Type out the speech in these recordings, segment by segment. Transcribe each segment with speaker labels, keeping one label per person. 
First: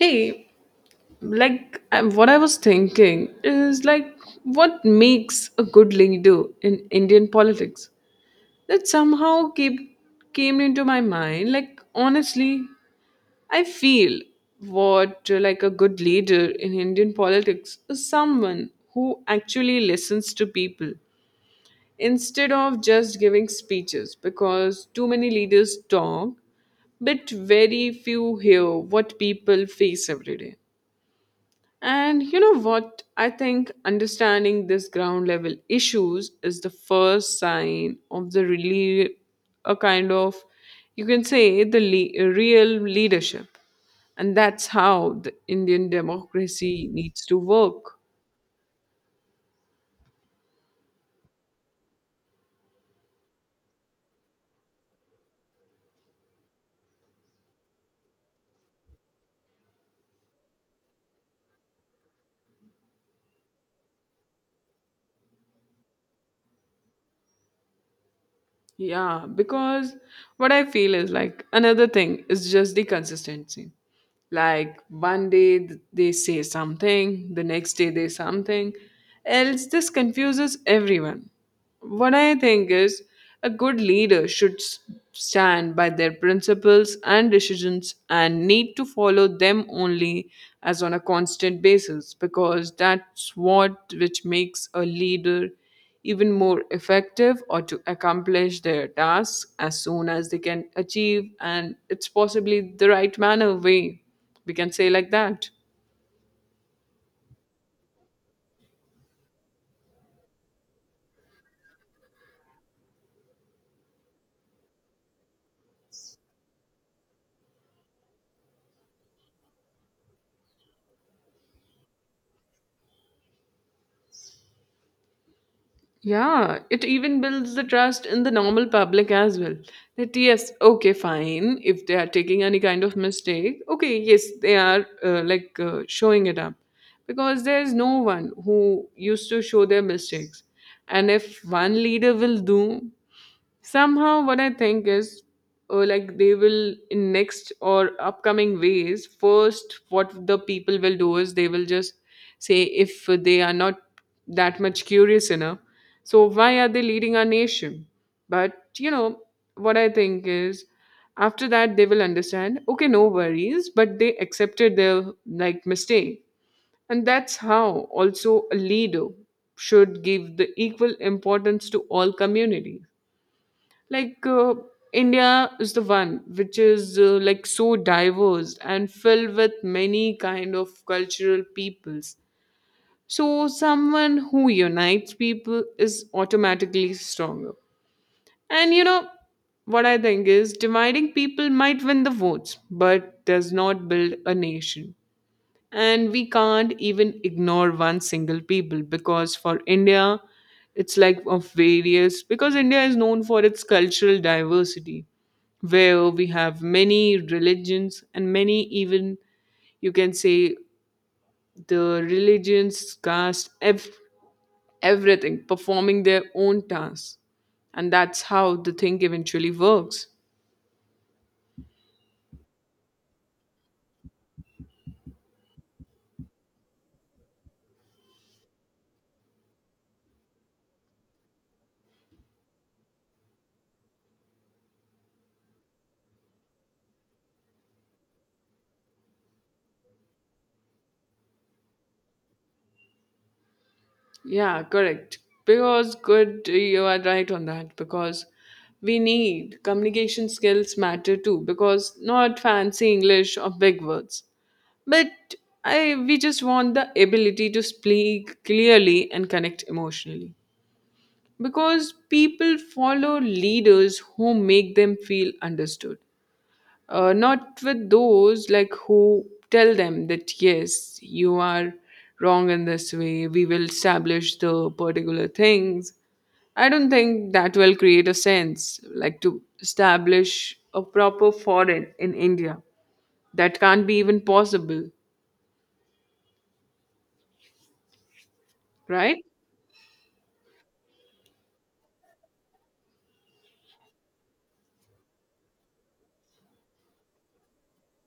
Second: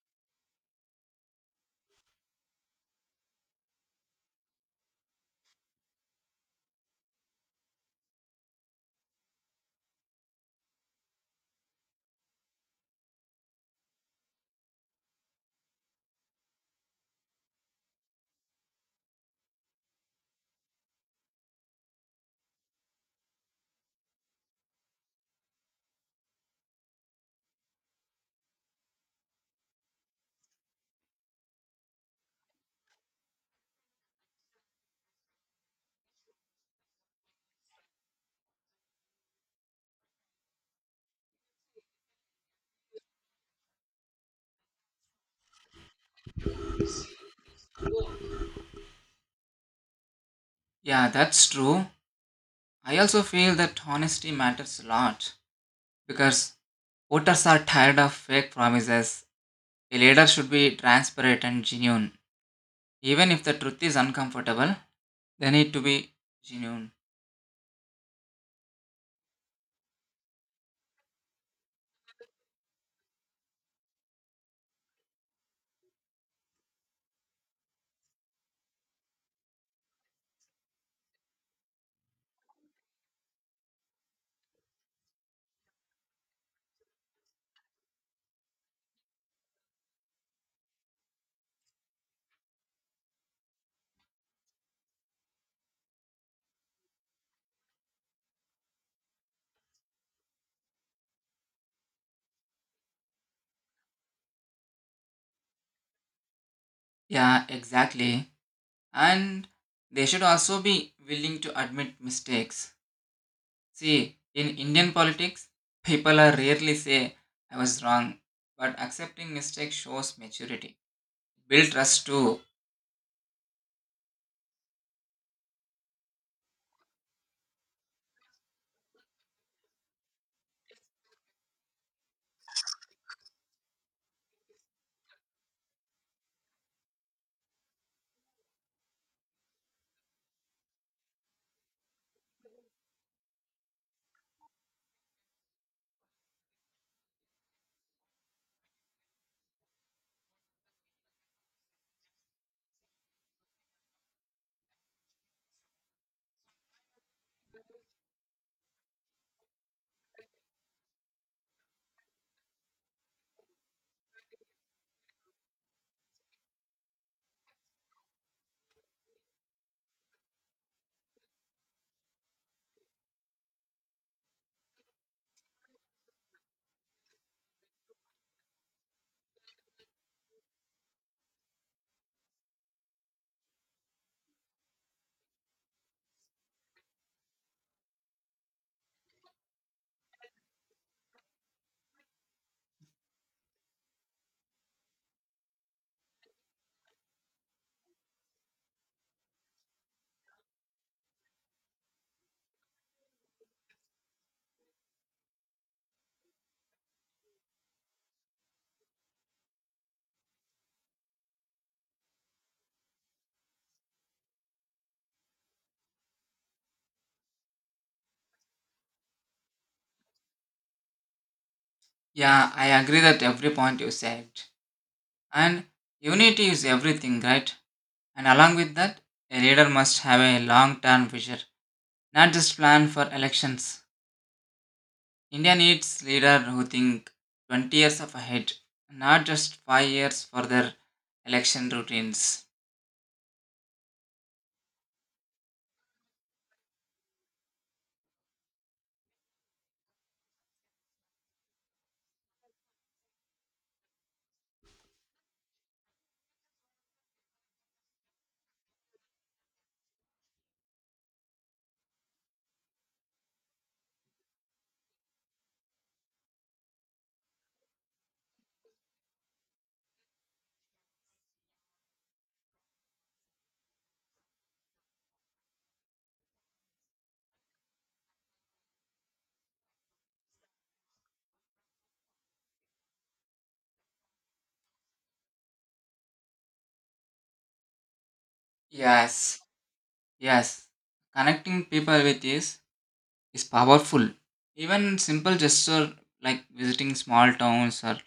Speaker 1: Hey, like what I was thinking is like, what makes a good leader in Indian politics? That somehow came into my mind. Like honestly, I feel what like a good leader in Indian politics is someone who actually listens to people instead of just giving speeches, because too many leaders talk but very few hear what people face every day. And you know what? I think understanding this ground level issues is the first sign of the really a kind of, you can say, the real leadership. And that's how the Indian democracy needs to work.
Speaker 2: Yeah, that's true. I also feel that honesty matters a lot because voters are tired of fake promises. A leader should be transparent and genuine. Even if the truth is uncomfortable, they need to be genuine.
Speaker 1: Yeah, because what I feel is like, another thing is just the consistency. Like one day they say something, the next day they something else. This confuses everyone. What I think is a good leader should stand by their principles and decisions and need to follow them only as on a constant basis, because that's what which makes a leader even more effective or to accomplish their tasks as soon as they can achieve, and it's possibly the right manner way, we can say like that.
Speaker 2: Yeah, exactly. And they should also be willing to admit mistakes. See, in Indian politics, people are rarely say, I was wrong, but accepting mistakes shows maturity. Build trust too.
Speaker 1: Yeah, it even builds the trust in the normal public as well, that yes, okay fine, if they are taking any kind of mistake, okay, yes they are like showing it up, because there's no one who used to show their mistakes. And if one leader will do, somehow, what I think is, like, they will in next or upcoming ways, first what the people will do is they will just say if they are not that much curious enough, so why are they leading our nation? But you know what I think is, after that they will understand, okay, no worries, but they accepted their like mistake. And that's how also a leader should give the equal importance to all communities. Like, India is the one which is, like, so diverse and filled with many kind of cultural peoples. So someone who unites people is automatically stronger. And you know what I think is, dividing people might win the votes but does not build a nation. And we can't even ignore one single people, because for India, it's like of various, because India is known for its cultural diversity, where we have many religions and many, even you can say, the religions, caste, everything performing their own tasks. And that's how the thing eventually works.
Speaker 2: Yeah, I agree that every point you said. And unity is everything, right? And along with that, a leader must have a long term vision, not just plan for elections. India needs leaders who think 20 years of ahead, not just 5 years for their election routines.
Speaker 1: Yeah, correct, because, good, you are right on that, because we need communication skills matter too, because not fancy English or big words, but I we just want the ability to speak clearly and connect emotionally, because people follow leaders who make them feel understood. Not with those like who tell them that yes, you are wrong in this way we will establish the particular things. I don't think that will create a sense like to establish a proper foreign in India, that can't be even possible, right?
Speaker 2: Yes, yes. Connecting people with this is powerful. Even simple gesture like visiting small towns or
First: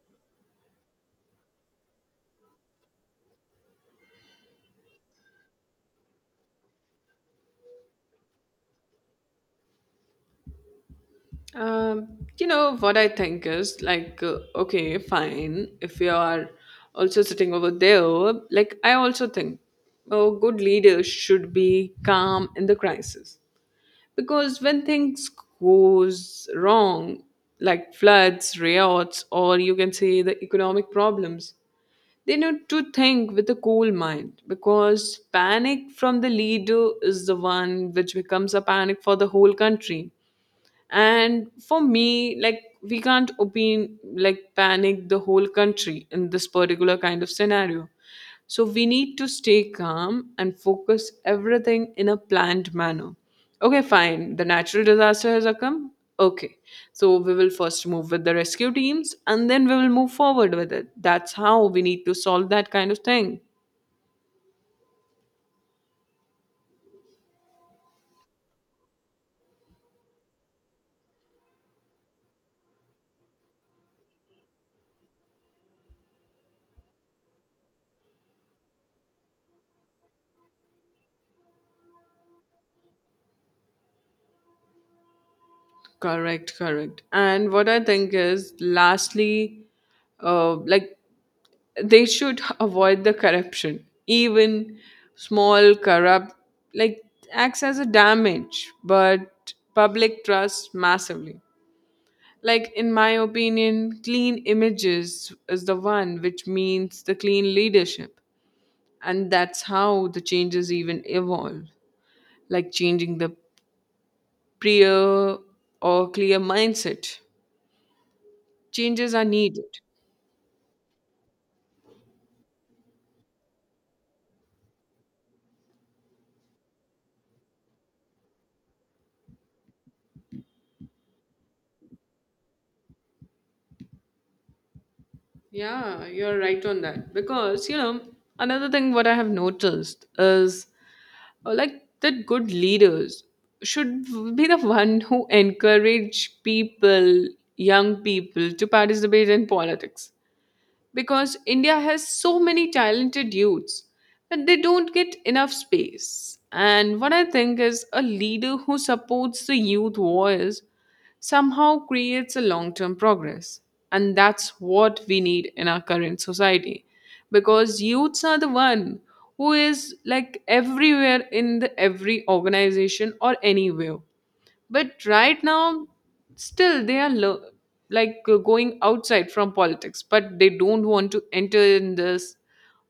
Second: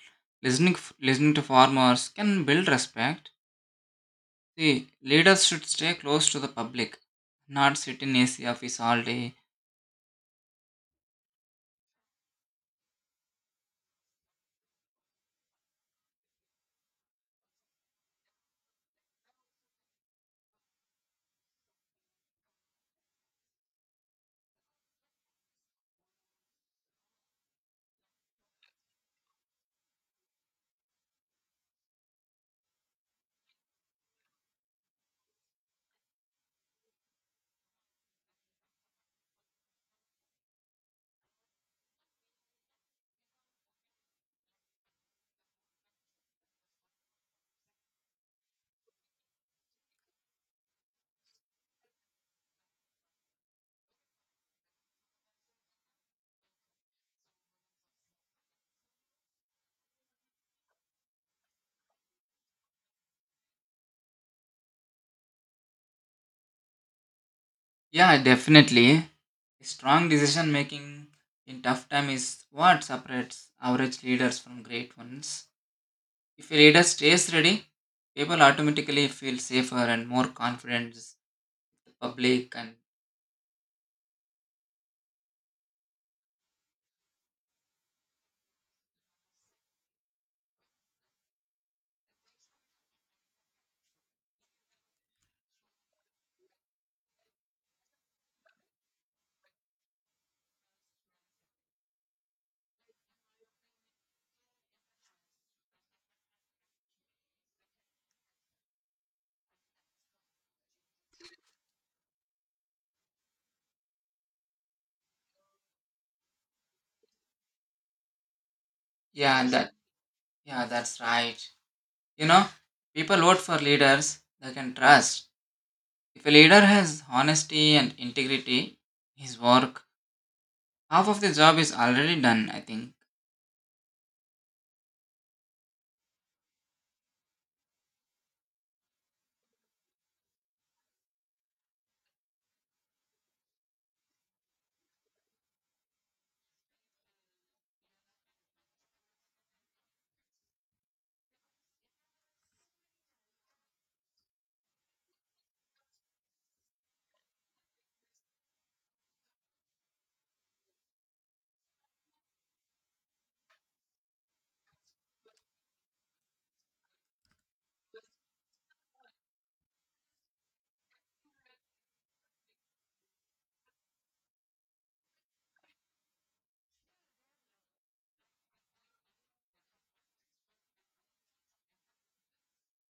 Speaker 2: listening to farmers can build respect. See, leaders should stay close to the public, not sit in AC office all day.
Speaker 1: Um, you know, what I think is like, okay, fine. If you are also sitting over there, like, I also think a good leader should be calm in the crisis. Because when things goes wrong, like floods, riots, or you can say the economic problems, they need to think with a cool mind, because panic from the leader is the one which becomes a panic for the whole country. And for me, like, we can't opine like panic the whole country in this particular kind of scenario. So we need to stay calm and focus everything in a planned manner. Okay fine, the natural disaster has occurred, okay, so we will first move with the rescue teams, and then we will move forward with it. That's how we need to solve that kind of thing.
Speaker 2: Yeah, definitely. Strong decision making in tough time is what separates average leaders from great ones. If a leader stays ready, people automatically feel safer and more confident with the public and
Speaker 1: Correct, correct. And what I think is, lastly, like, they should avoid the corruption. Even small corrupt like acts as a damage but public trust massively. Like, in my opinion, clean images is the one which means the clean leadership. And that's how the changes even evolve, like changing the prior or clear mindset, changes are
Speaker 2: yeah,
Speaker 1: needed.
Speaker 2: that's right. You know, people vote for leaders they can trust. If a leader has honesty and integrity, in his work, half of the job is already done, I think.
Speaker 1: Yeah, you're right on that. Because, you know, another thing what I have noticed is, like, that good leaders should be the one who encourage people, young people, to participate in politics, because India has so many talented youths that they don't get enough space. And what I think is, a leader who supports the youth voice somehow creates a long term progress. And that's what we need in our current society, because youths are the one who is like everywhere in the every organization or anywhere, but right now still they are like, going outside from politics, but they don't want to enter in this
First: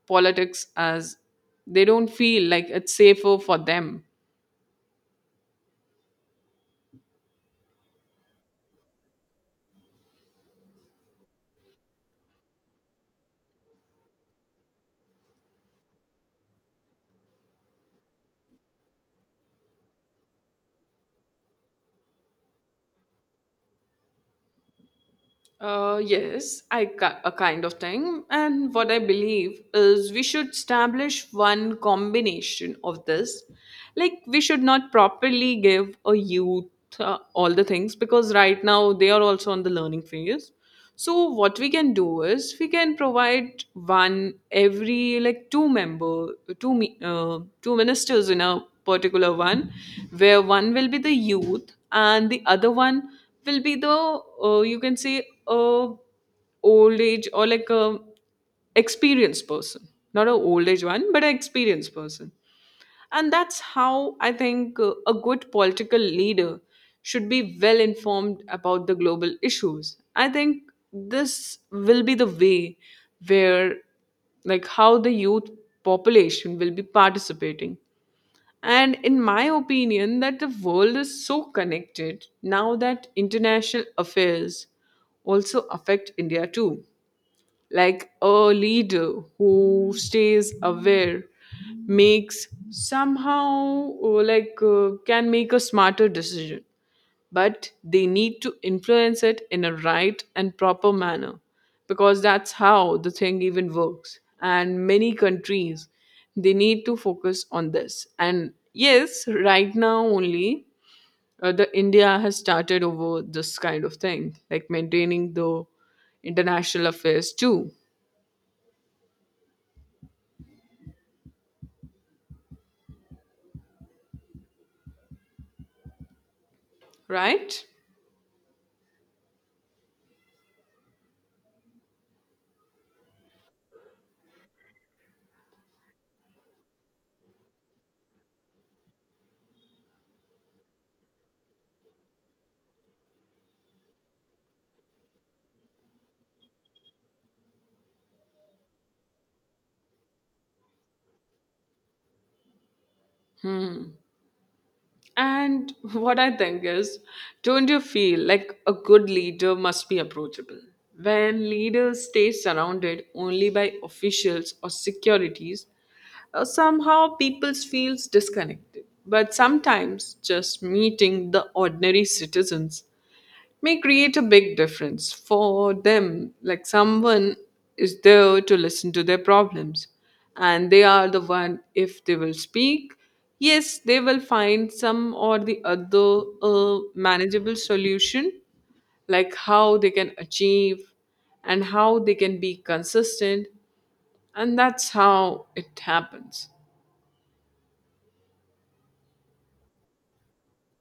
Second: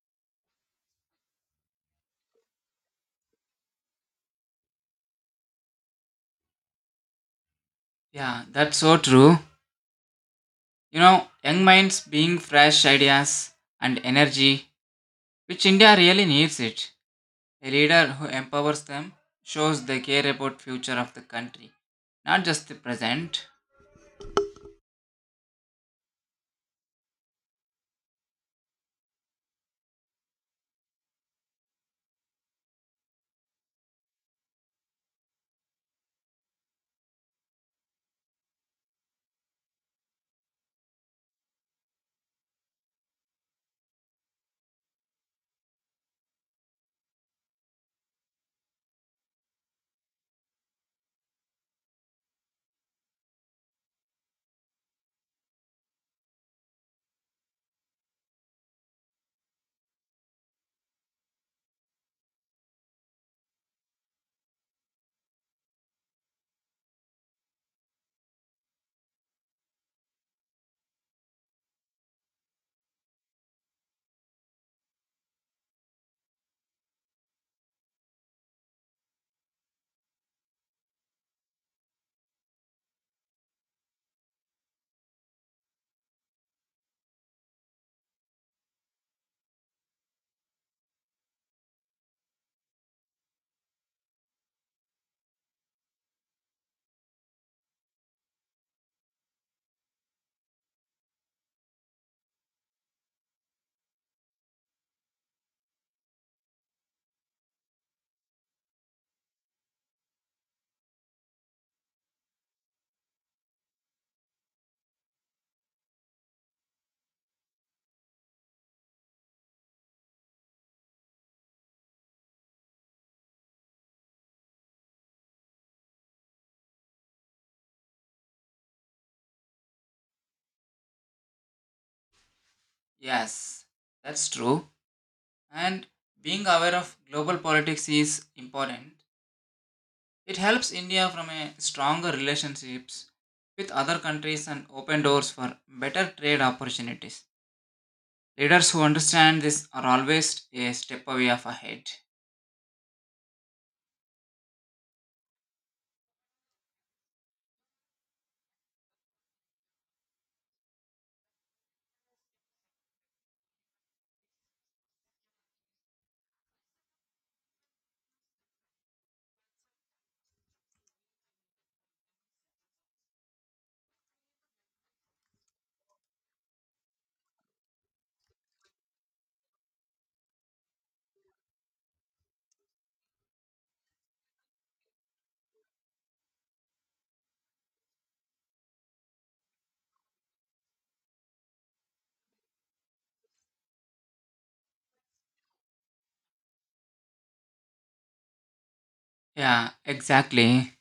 Speaker 1: politics as they don't feel like it's safer for them.
Speaker 2: Yeah, that's so true. You know, young minds being fresh ideas and energy, which India really needs it. A leader who empowers them shows they care about future of the country, not just the present.
Speaker 1: Yes, a kind of thing. And what I believe is, we should establish one combination of this. Like, we should not properly give a youth all the things, because right now they are also on the learning phase. So what we can do is, we can provide one every like two member two ministers in a particular one, where one will be the youth and the other one will be the, you can say, old age or like a experienced person, not a old age one, but an experienced person. And that's how I think a good political leader should be well informed about the global issues. I think this will be the way where, like, how the youth population will be participating. And in my opinion, that the world is so connected now that international affairs also affect India too. Like, a leader who stays aware makes, somehow, like, can make a smarter decision, but they need to influence it in a right and proper manner, because that's how the thing even works. And many countries, they need to focus on this, and yes, right now only the India has started over this kind of thing, like maintaining the international affairs too, right?
Speaker 2: Yes, that's true. And being aware of global politics is important. It helps India from a stronger relationships with other countries and open doors for better trade opportunities. Leaders who understand this are always a step away of ahead.
Speaker 1: Hmm. And what I think is, don't you feel like a good leader must be approachable? When leaders stay surrounded only by officials or securities, somehow people feels disconnected. But sometimes just meeting the ordinary citizens may create a big difference for them. Like, someone is there to listen to their problems, and they are the one, if they will speak, yes, they will find some or the other manageable solution, like how they can achieve and how they can be consistent. And that's how it happens.
Speaker 2: Yeah, exactly.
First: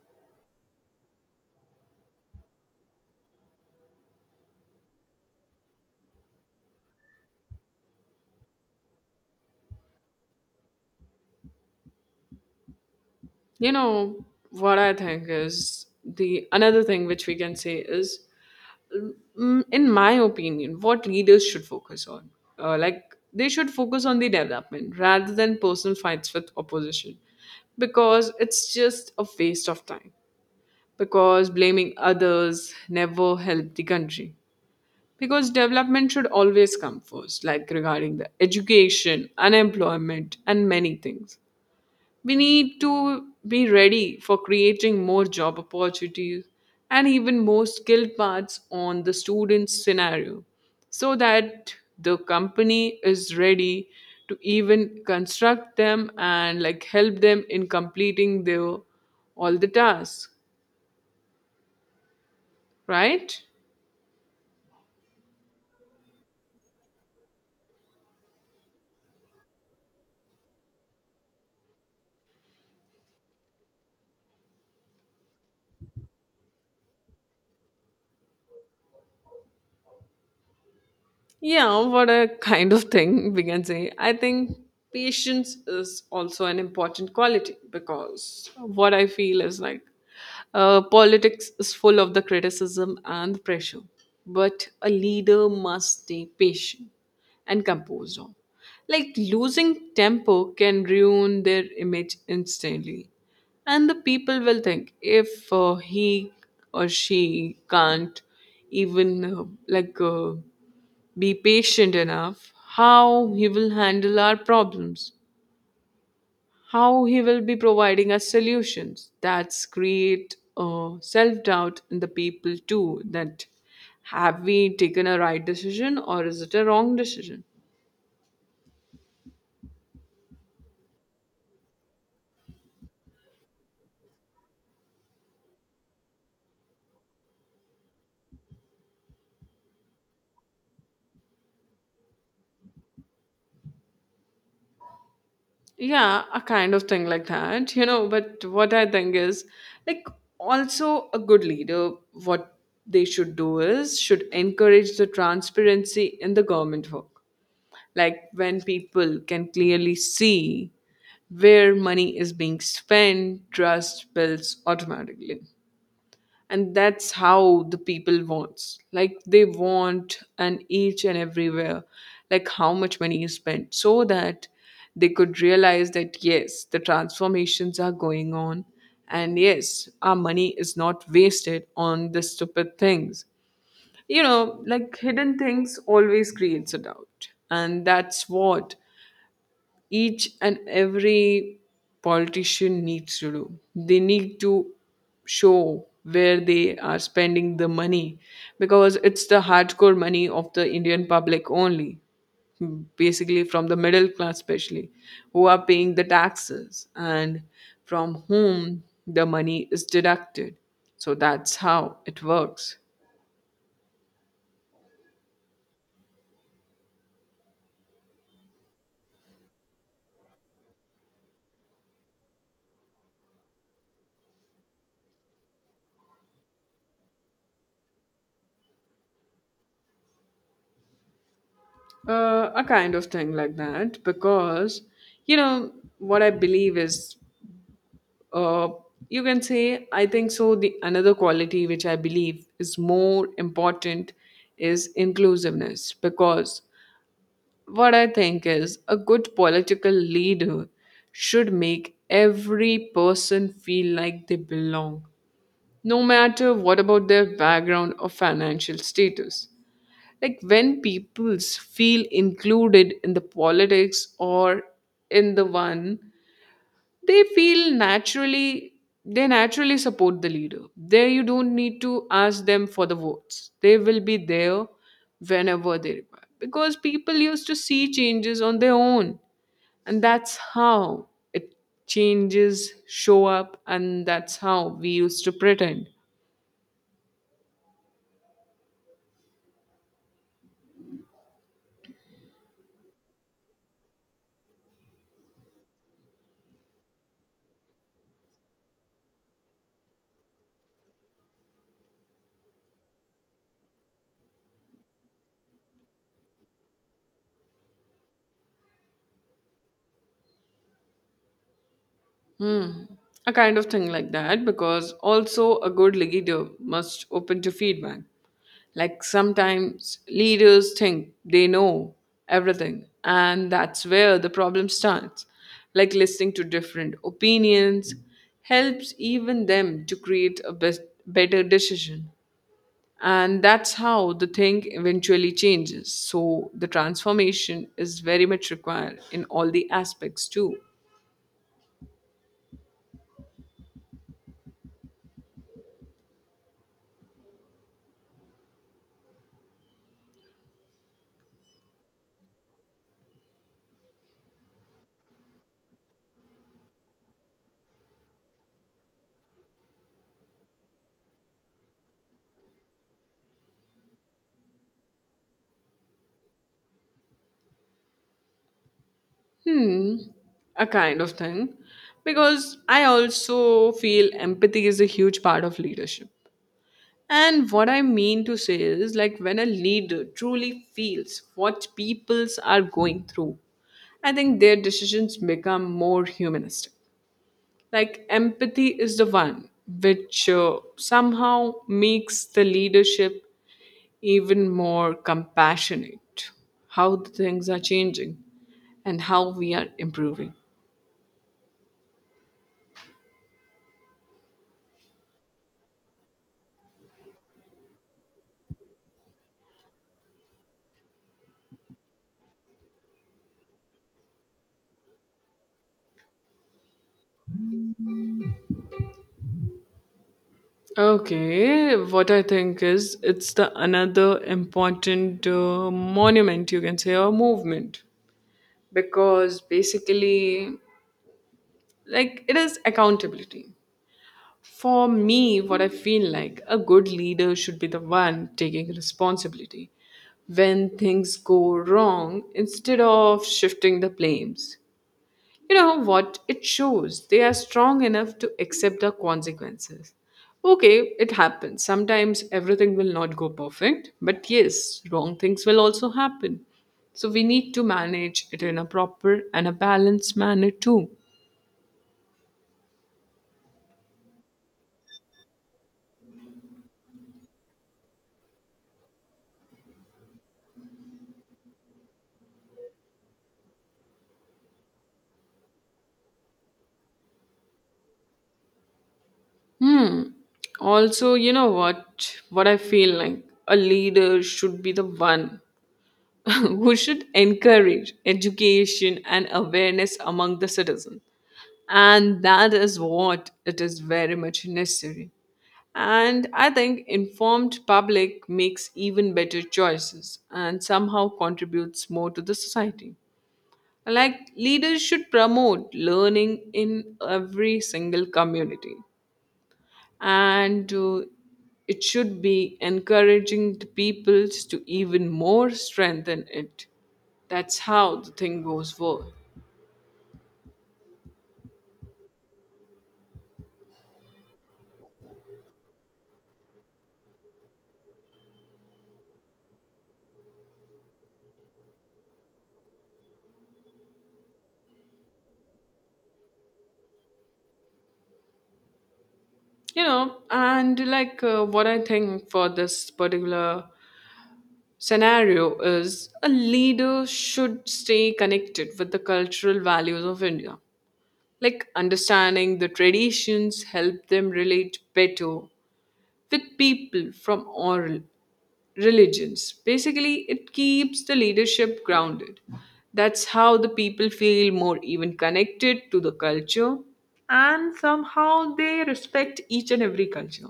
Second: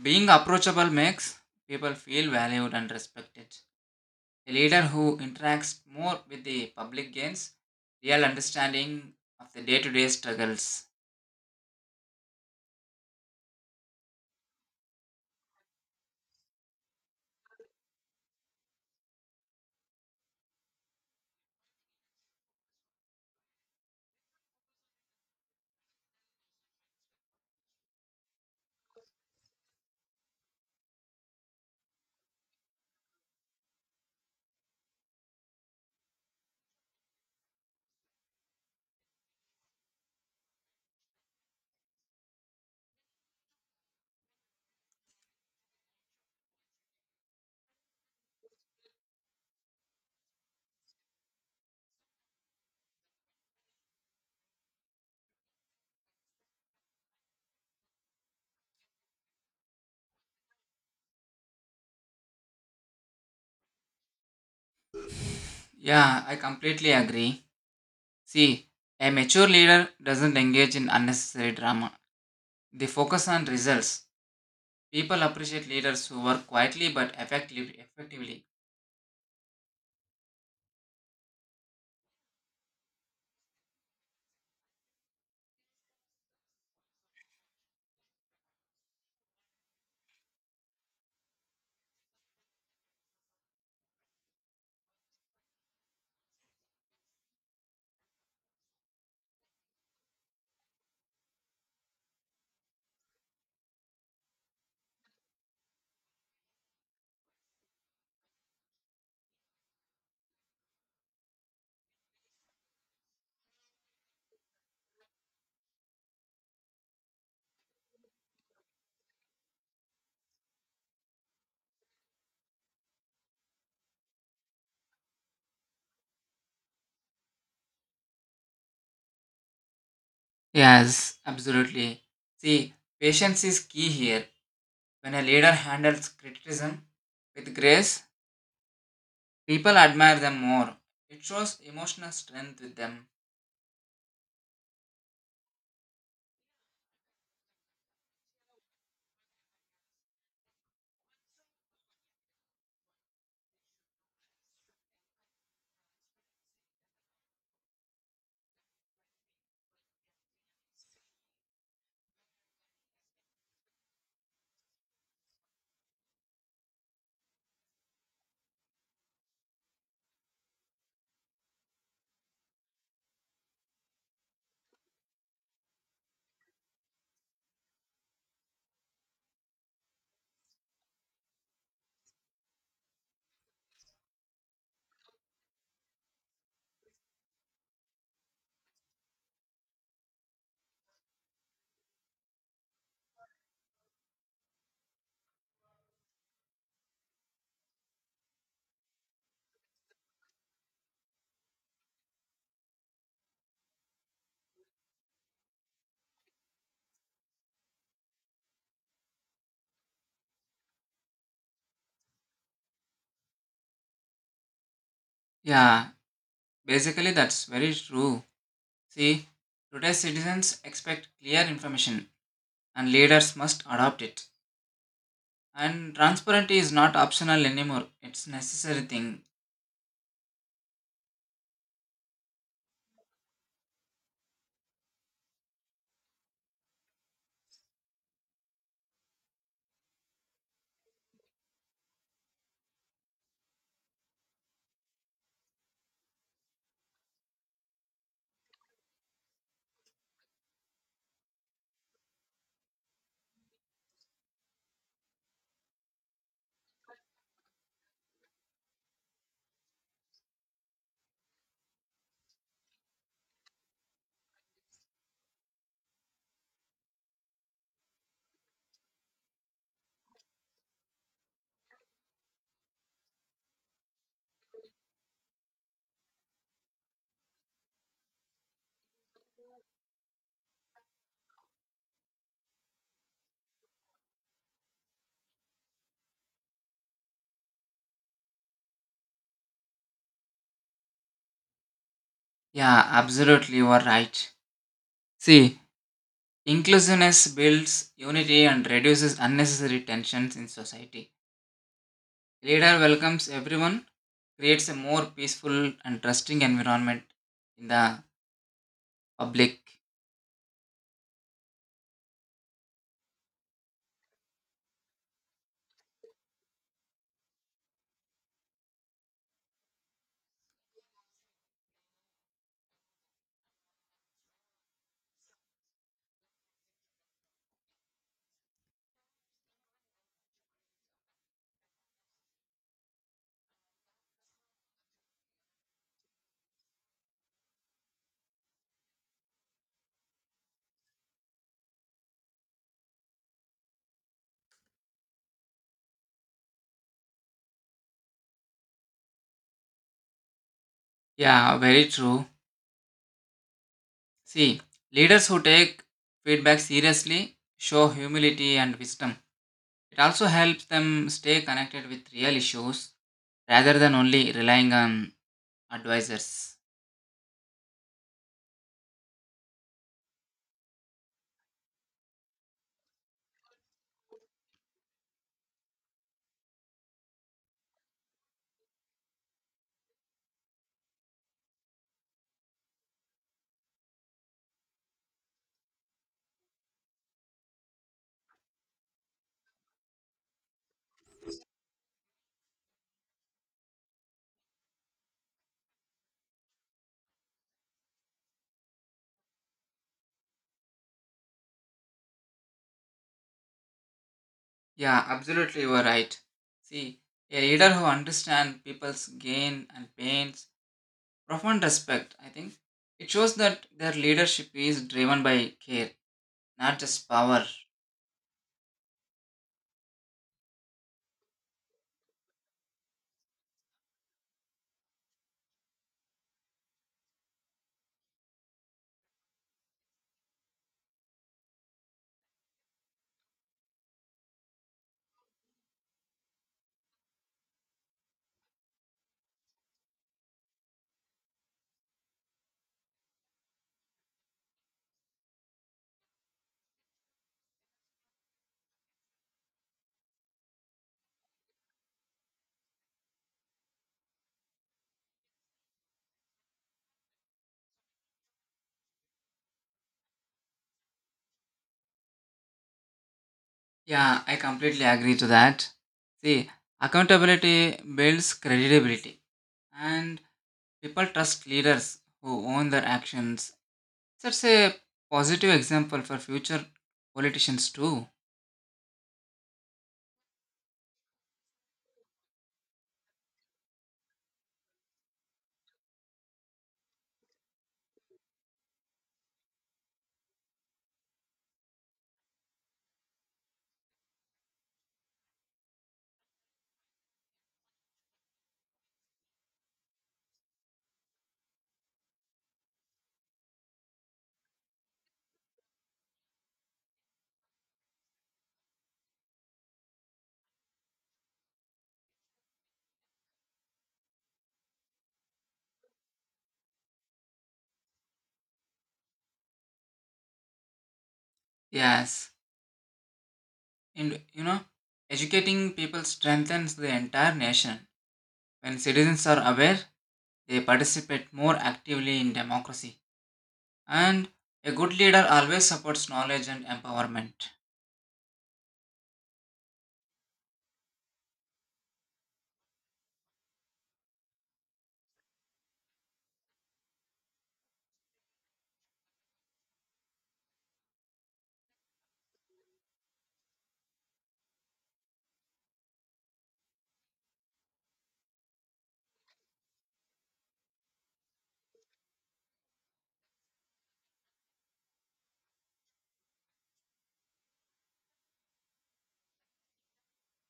Speaker 2: Being approachable makes people feel valued and respected. A leader who interacts more with the public gains real understanding of the day-to-day struggles.
Speaker 1: You know what I think is, the another thing which we can say is, in my opinion, what leaders should focus on. Like, they should focus on the development rather than personal fights with opposition, because it's just a waste of time. Because blaming others never helped the country. Because development should always come first, like regarding the education, unemployment, and many things. We need to be ready for creating more job opportunities and even more skilled parts on the student's scenario, so that the company is ready to even construct them and like help them in completing their all the tasks, right?
Speaker 2: Yeah, I completely agree. See, a mature leader doesn't engage in unnecessary drama. They focus on results. People appreciate leaders who work quietly but effectively.
Speaker 1: Yeah, what a kind of thing we can say. I think patience is also an important quality, because what I feel is like, politics is full of the criticism and the pressure, but a leader must stay patient and composed. On. Like losing temper can ruin their image instantly, and the people will think, if he or she can't even like. Be patient enough, how he will handle our problems, how he will be providing us solutions. That's create self doubt in the people too, that have we taken a right decision or is it a wrong decision?
Speaker 2: Yes, absolutely. See, patience is key here. When a leader handles criticism with grace, people admire them more. It shows emotional strength with them.
Speaker 1: Yeah, a kind of thing like that. But what I think is, like, also a good leader, what they should do is, should encourage the transparency in the government work. Like, when people can clearly see where money is being spent, trust builds automatically. And that's how the people wants, like, they want and each and everywhere, like how much money is spent, so that they could realize that yes, the transformations are going on, and yes, our money is not wasted on the stupid things. You know, like hidden things always creates a doubt, and that's what each and every politician needs to do. They need to show where they are spending the money, because it's the hardcore money of the Indian public only, basically from the middle class, especially, who are paying the taxes and from whom the money is deducted. So that's how it works.
Speaker 2: Yeah, basically, that's very true. See, today citizens expect clear information and leaders must adopt it. And transparency is not optional anymore, it's necessary thing.
Speaker 1: A kind of thing like that because, you know, what I believe is uh, you can say I think so the another quality which I believe is more important is inclusiveness because what I think is a good political leader should make every person feel like they belong no matter what about their background or financial status, like when peoples feel included in the politics or in the one they feel naturally, they naturally support the leader there. You don't need to ask them for the votes, they will be there whenever they require because people used to see changes on their own, and that's how it changes show up, and that's how we used to pretend.
Speaker 2: Yeah, absolutely, you are right. See, inclusiveness builds unity and reduces unnecessary tensions in society. Leader welcomes everyone, creates a more peaceful and trusting environment in the public.
Speaker 1: Hmm. A kind of thing like that because also a good leader must open to feedback. Like sometimes leaders think they know everything, and that's where the problem starts. Like listening to different opinions helps even them to create a better decision. And that's how the thing eventually changes. So the transformation is very much required in all the aspects too.
Speaker 2: Yeah, very true. See, leaders who take feedback seriously show humility and wisdom. It also helps them stay connected with real issues rather than only relying on advisors.
Speaker 1: Hmm, a kind of thing. Because I also feel empathy is a huge part of leadership. And what I mean to say is like when a leader truly feels what peoples are going through, I think their decisions become more humanistic. Like empathy is the one which somehow makes the leadership even more compassionate, how the things are changing and how we are improving.
Speaker 2: Yeah, absolutely, you are right. See, a leader who understands people's gain and pains, profound respect, I think. It shows that their leadership is driven by care, not just power.
Speaker 1: Okay, what I think is it's the another important monument you can say or movement, because basically like it is accountability. For me, what I feel like a good leader should be the one taking responsibility when things go wrong instead of shifting the blames, you know what? It shows they are strong enough to accept the consequences. Okay, it happens. Sometimes everything will not go perfect, but yes, wrong things will also happen. So we need to manage it in a proper and a balanced manner too.
Speaker 2: Yeah, I completely agree to that. See, accountability builds credibility, and people trust leaders who own their actions. That's a positive example for future politicians, too.
Speaker 1: Hmm. Also, you know what? What I feel like a leader should be the one who should encourage education and awareness among the citizens. And that is what it is very much necessary. And I think informed public makes even better choices and somehow contributes more to the society. Like leaders should promote learning in every single community. And it should be encouraging the peoples to even more strengthen it. That's how the thing goes forward.
Speaker 2: Yes. And you know, educating people strengthens the entire nation. When citizens are aware, they participate more actively in democracy. And a good leader always supports knowledge and empowerment.
Speaker 1: You know, and like, what I think for this particular scenario is a leader should stay connected with the cultural values of India. Like understanding the traditions help them relate better with people from all religions. Basically, it keeps the leadership grounded. That's how the people feel more even connected to the culture, and somehow they respect each and every culture.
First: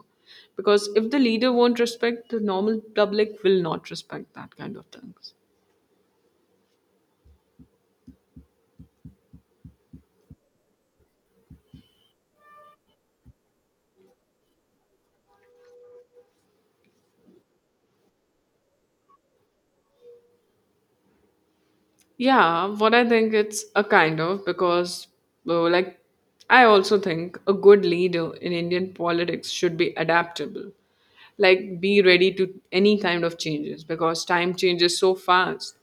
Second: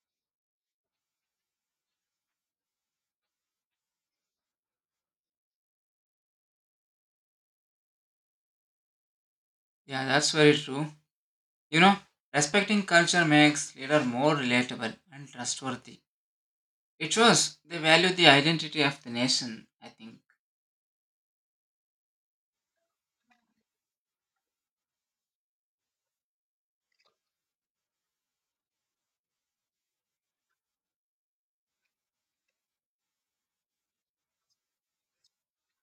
Speaker 1: Because if the leader won't respect, the normal public will not respect that kind of things.
Speaker 2: Yeah, that's very true. You know, respecting culture makes leader more relatable and trustworthy. It shows they value the identity of the nation, I think.
Speaker 1: Yeah, what I think it's a kind of because, like, I also think a good leader in Indian politics should be adaptable. Like, be ready to any kind of changes because time changes so fast,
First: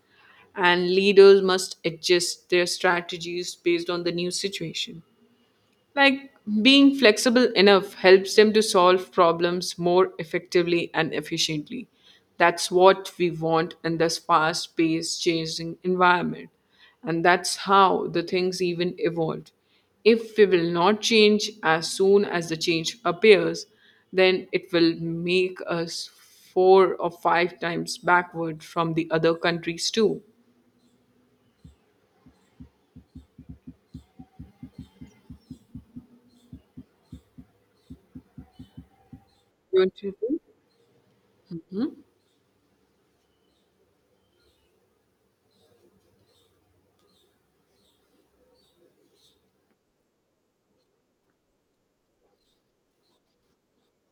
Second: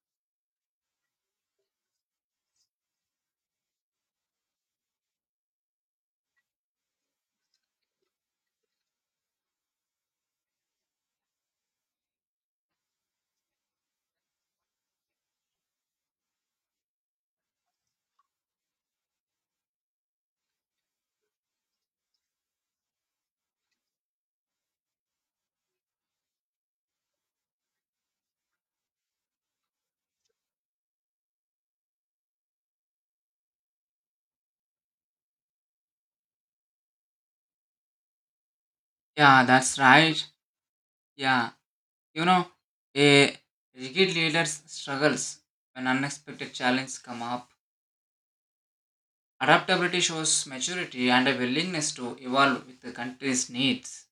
Speaker 1: and leaders must adjust their strategies based on the new situation. Like being flexible enough helps them to solve problems more effectively and efficiently. That's what we want in this fast paced, changing environment. And that's how the things even evolved. If we will not change as soon as the change appears, then it will make us four or five times backward from the other countries too.
Speaker 2: Yeah, that's
Speaker 1: Don't you
Speaker 2: right.
Speaker 1: think?
Speaker 2: Yeah. You know, a rigid leader struggles when unexpected challenges come up. Adaptability shows maturity and a willingness to evolve with the country's needs.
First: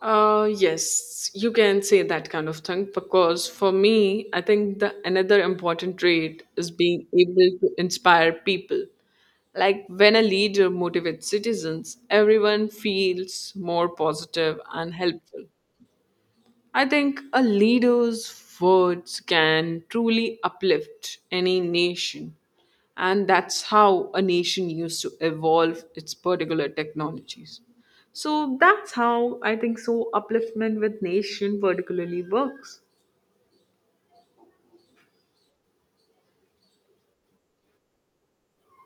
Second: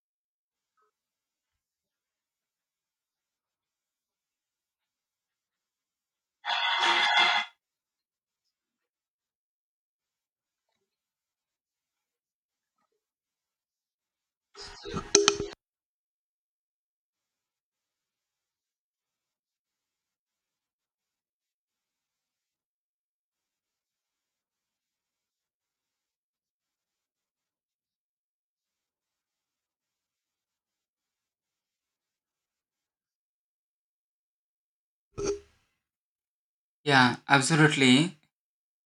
Speaker 1: Yes, you can say that kind of thing because for me, I think the another important trait is being able to inspire people. Like when a leader motivates citizens, everyone feels more positive and helpful. I think a leader's words can truly uplift any nation, and that's how a nation used to evolve its particular technologies. So that's how I think so upliftment with nation particularly works.
Speaker 2: Yeah, absolutely.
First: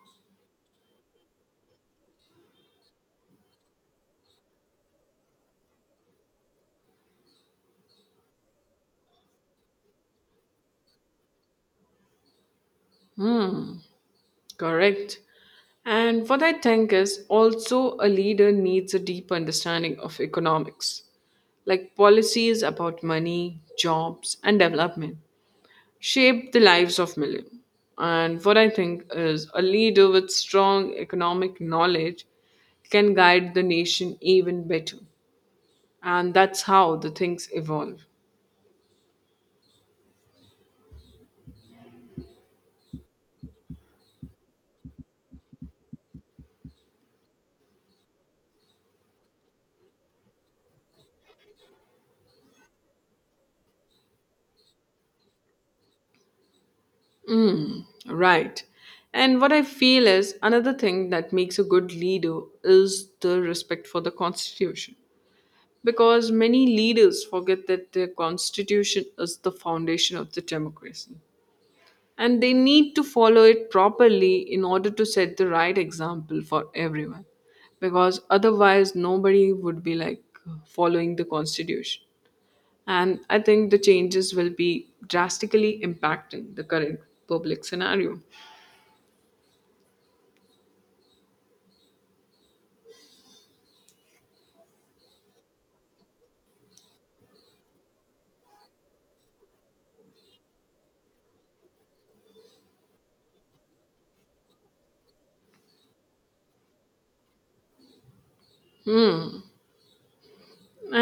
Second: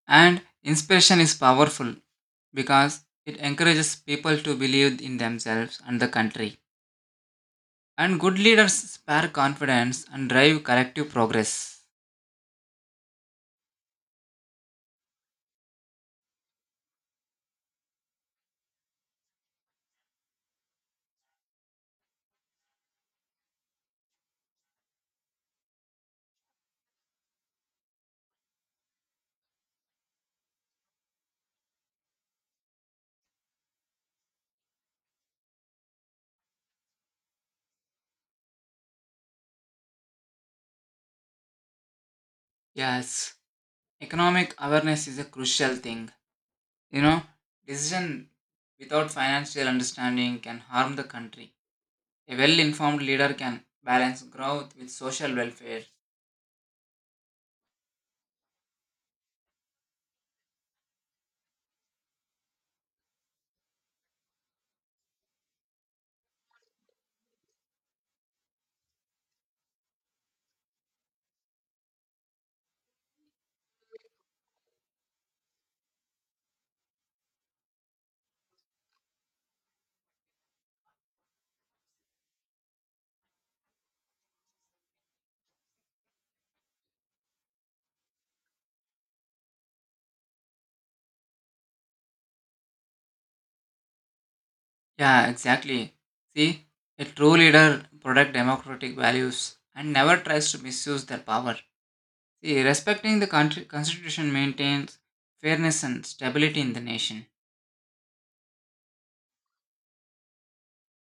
Speaker 2: And inspiration is powerful because it encourages people to believe in themselves and the country. And good leaders spare confidence and drive collective progress.
Speaker 1: Hmm, correct. And what I think is also a leader needs a deep understanding of economics, like policies about money, jobs, and development shaped the lives of millions. And what I think is a leader with strong economic knowledge can guide the nation even better. And that's how the things evolve.
Speaker 2: Yes, economic awareness is a crucial thing. You know, decision without financial understanding can harm the country. A well informed leader can balance growth with social welfare.
Speaker 1: Right. And what I feel is another thing that makes a good leader is the respect for the constitution. Because many leaders forget that the constitution is the foundation of the democracy, and they need to follow it properly in order to set the right example for everyone, because otherwise nobody would be like following the constitution, and I think the changes will be drastically impacting the current public scenario.
Speaker 2: Yeah, exactly. See, a true leader protects democratic values and never tries to misuse their power. See, respecting the country constitution maintains fairness and stability in the nation.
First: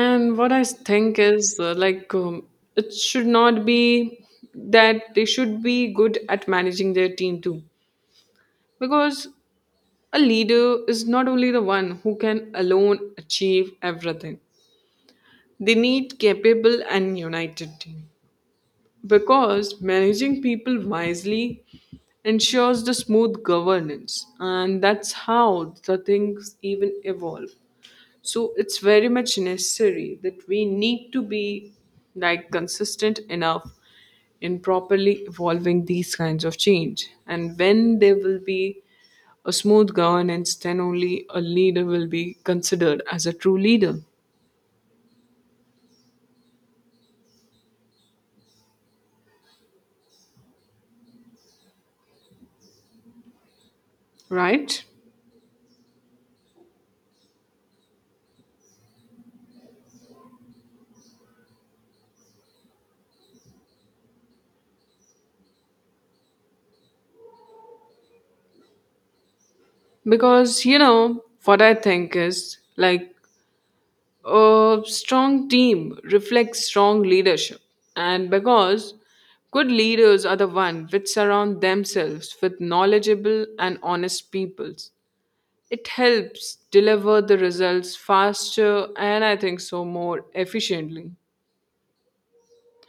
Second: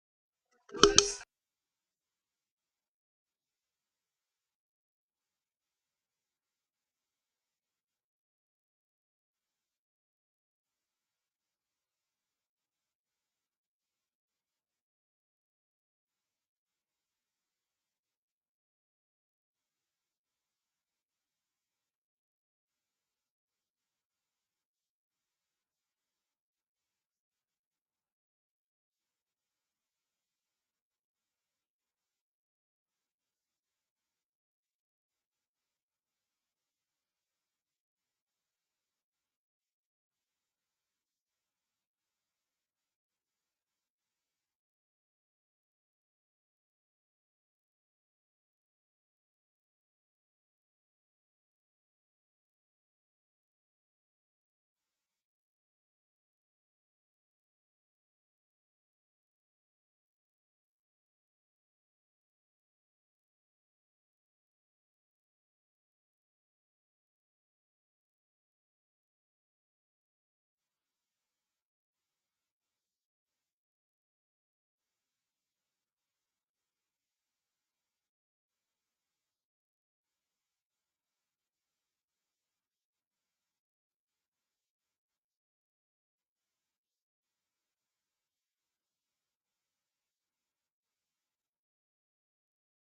Speaker 1: And what I think is it should not be that they should be good at managing their team too, because a leader is not only the one who can alone achieve everything. They need capable and united team because managing people wisely ensures the smooth governance, and that's how the things even evolve. So it's very much necessary that we need to be like consistent enough in properly evolving these kinds of change. And when there will be a smooth governance, then only a leader will be considered as a true leader, right? Because, you know, what I think is like a strong team reflects strong leadership. And because good leaders are the one which surround themselves with knowledgeable and honest peoples, it helps deliver the results faster and I think so more efficiently.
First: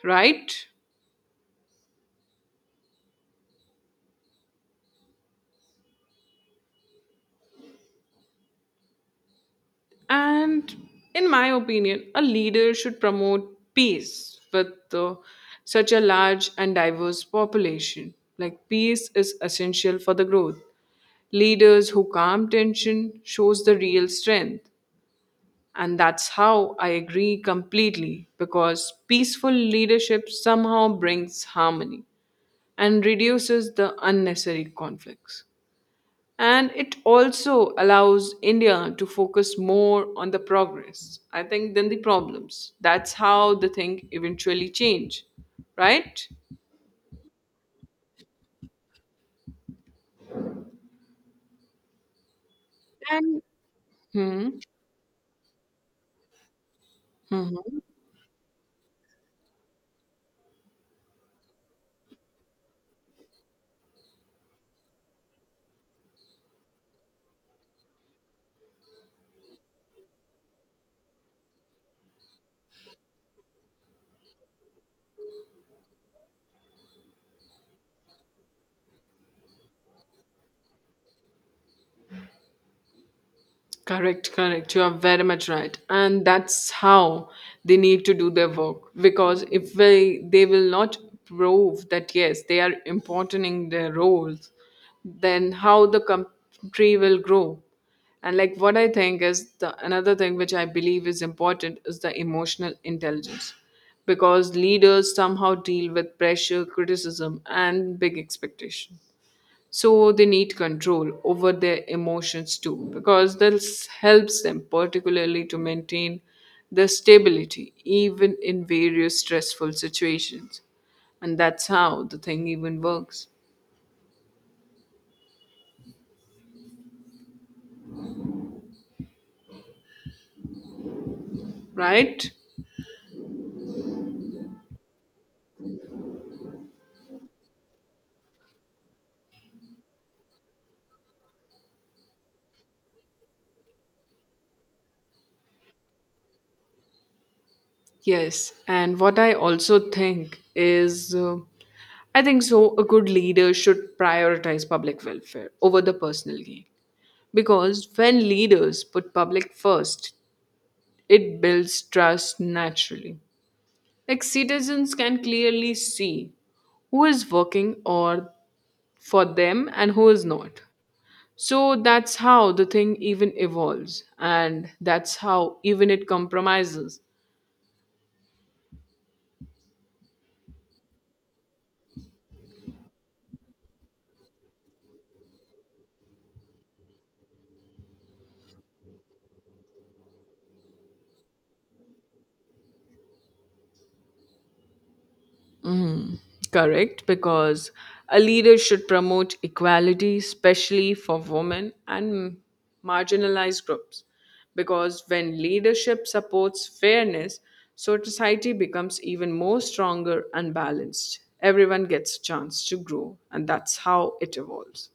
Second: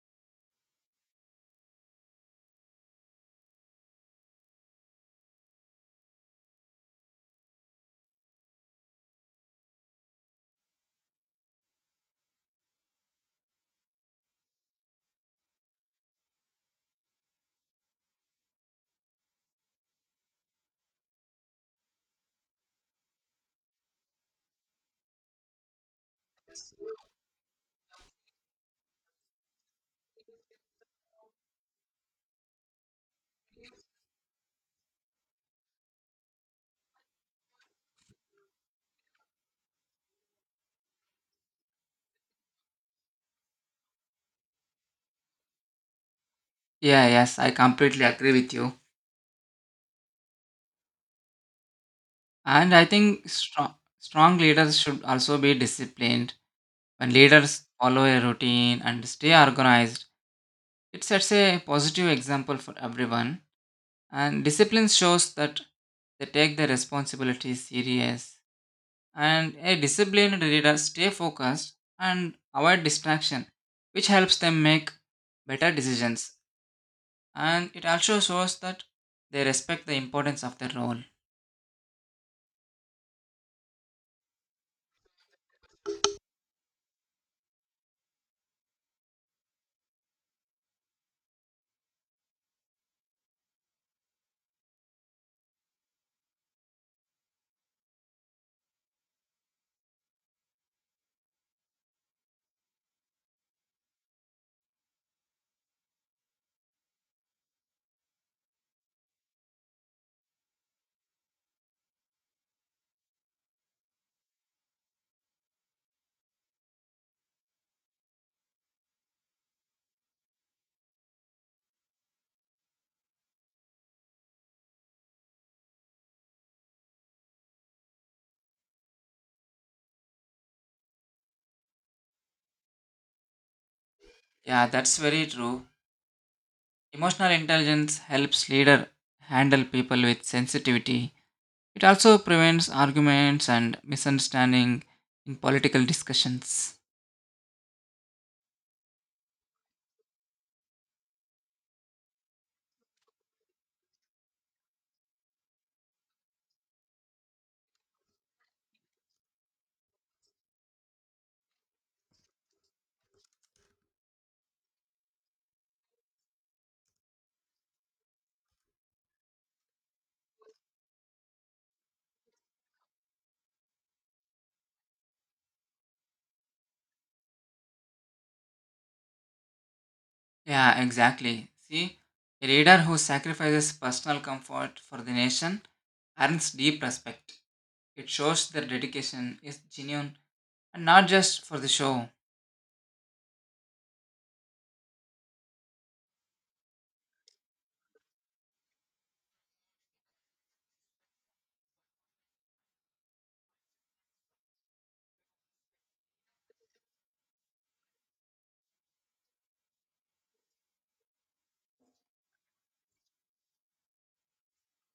Speaker 1: Right? And in my opinion, a leader should promote peace with such a large and diverse population. Like peace is essential for the growth. Leaders who calm tension shows the real strength. And that's how I agree completely because peaceful leadership somehow brings harmony and reduces the unnecessary conflicts, and it also allows India to focus more on the progress I think than the problems. That's how the thing eventually change, right?
Speaker 2: Yeah, yes, I completely agree with you. And I think
Speaker 1: And
Speaker 2: strong
Speaker 1: hmm
Speaker 2: leaders should also be disciplined. When leaders
Speaker 1: mhm.
Speaker 2: follow a routine and stay organized, it sets a positive example for everyone. And discipline shows that they take their responsibilities serious and a disciplined reader stay focused and avoid distraction, which helps them make better decisions, and it also shows that they respect the importance of their role.
Speaker 1: Correct, correct. You are very much right. And that's how they need to do their work, because if they will not prove that yes, they are important in their roles, then how the country will grow. And like what I think is the another thing which I believe is important is the emotional intelligence, because leaders somehow deal with pressure, criticism, and big expectation, so they need control over their emotions too, because this helps them particularly to maintain their stability even in various stressful situations, and that's how the thing even works, right?
Speaker 2: Yeah, that's very true. Emotional intelligence helps leader handle people with sensitivity. It also prevents arguments and misunderstanding in political discussions.
Speaker 1: Yes, and what I also think is, I think so a good leader should prioritize public welfare over the personal gain, because when leaders put public first, it builds trust naturally. Like citizens can clearly see who is working or for them and who is not. So that's how the thing even evolves, and that's how even it compromises.
Speaker 2: Yeah, exactly. See, a leader who sacrifices personal comfort for the nation earns deep respect. It shows their dedication is genuine and not just for the show.
Speaker 1: Correct, because a leader should promote equality, especially for women and marginalized groups. Because when leadership supports fairness, so society becomes even more stronger and balanced. Everyone gets a chance to grow, and that's how it evolves.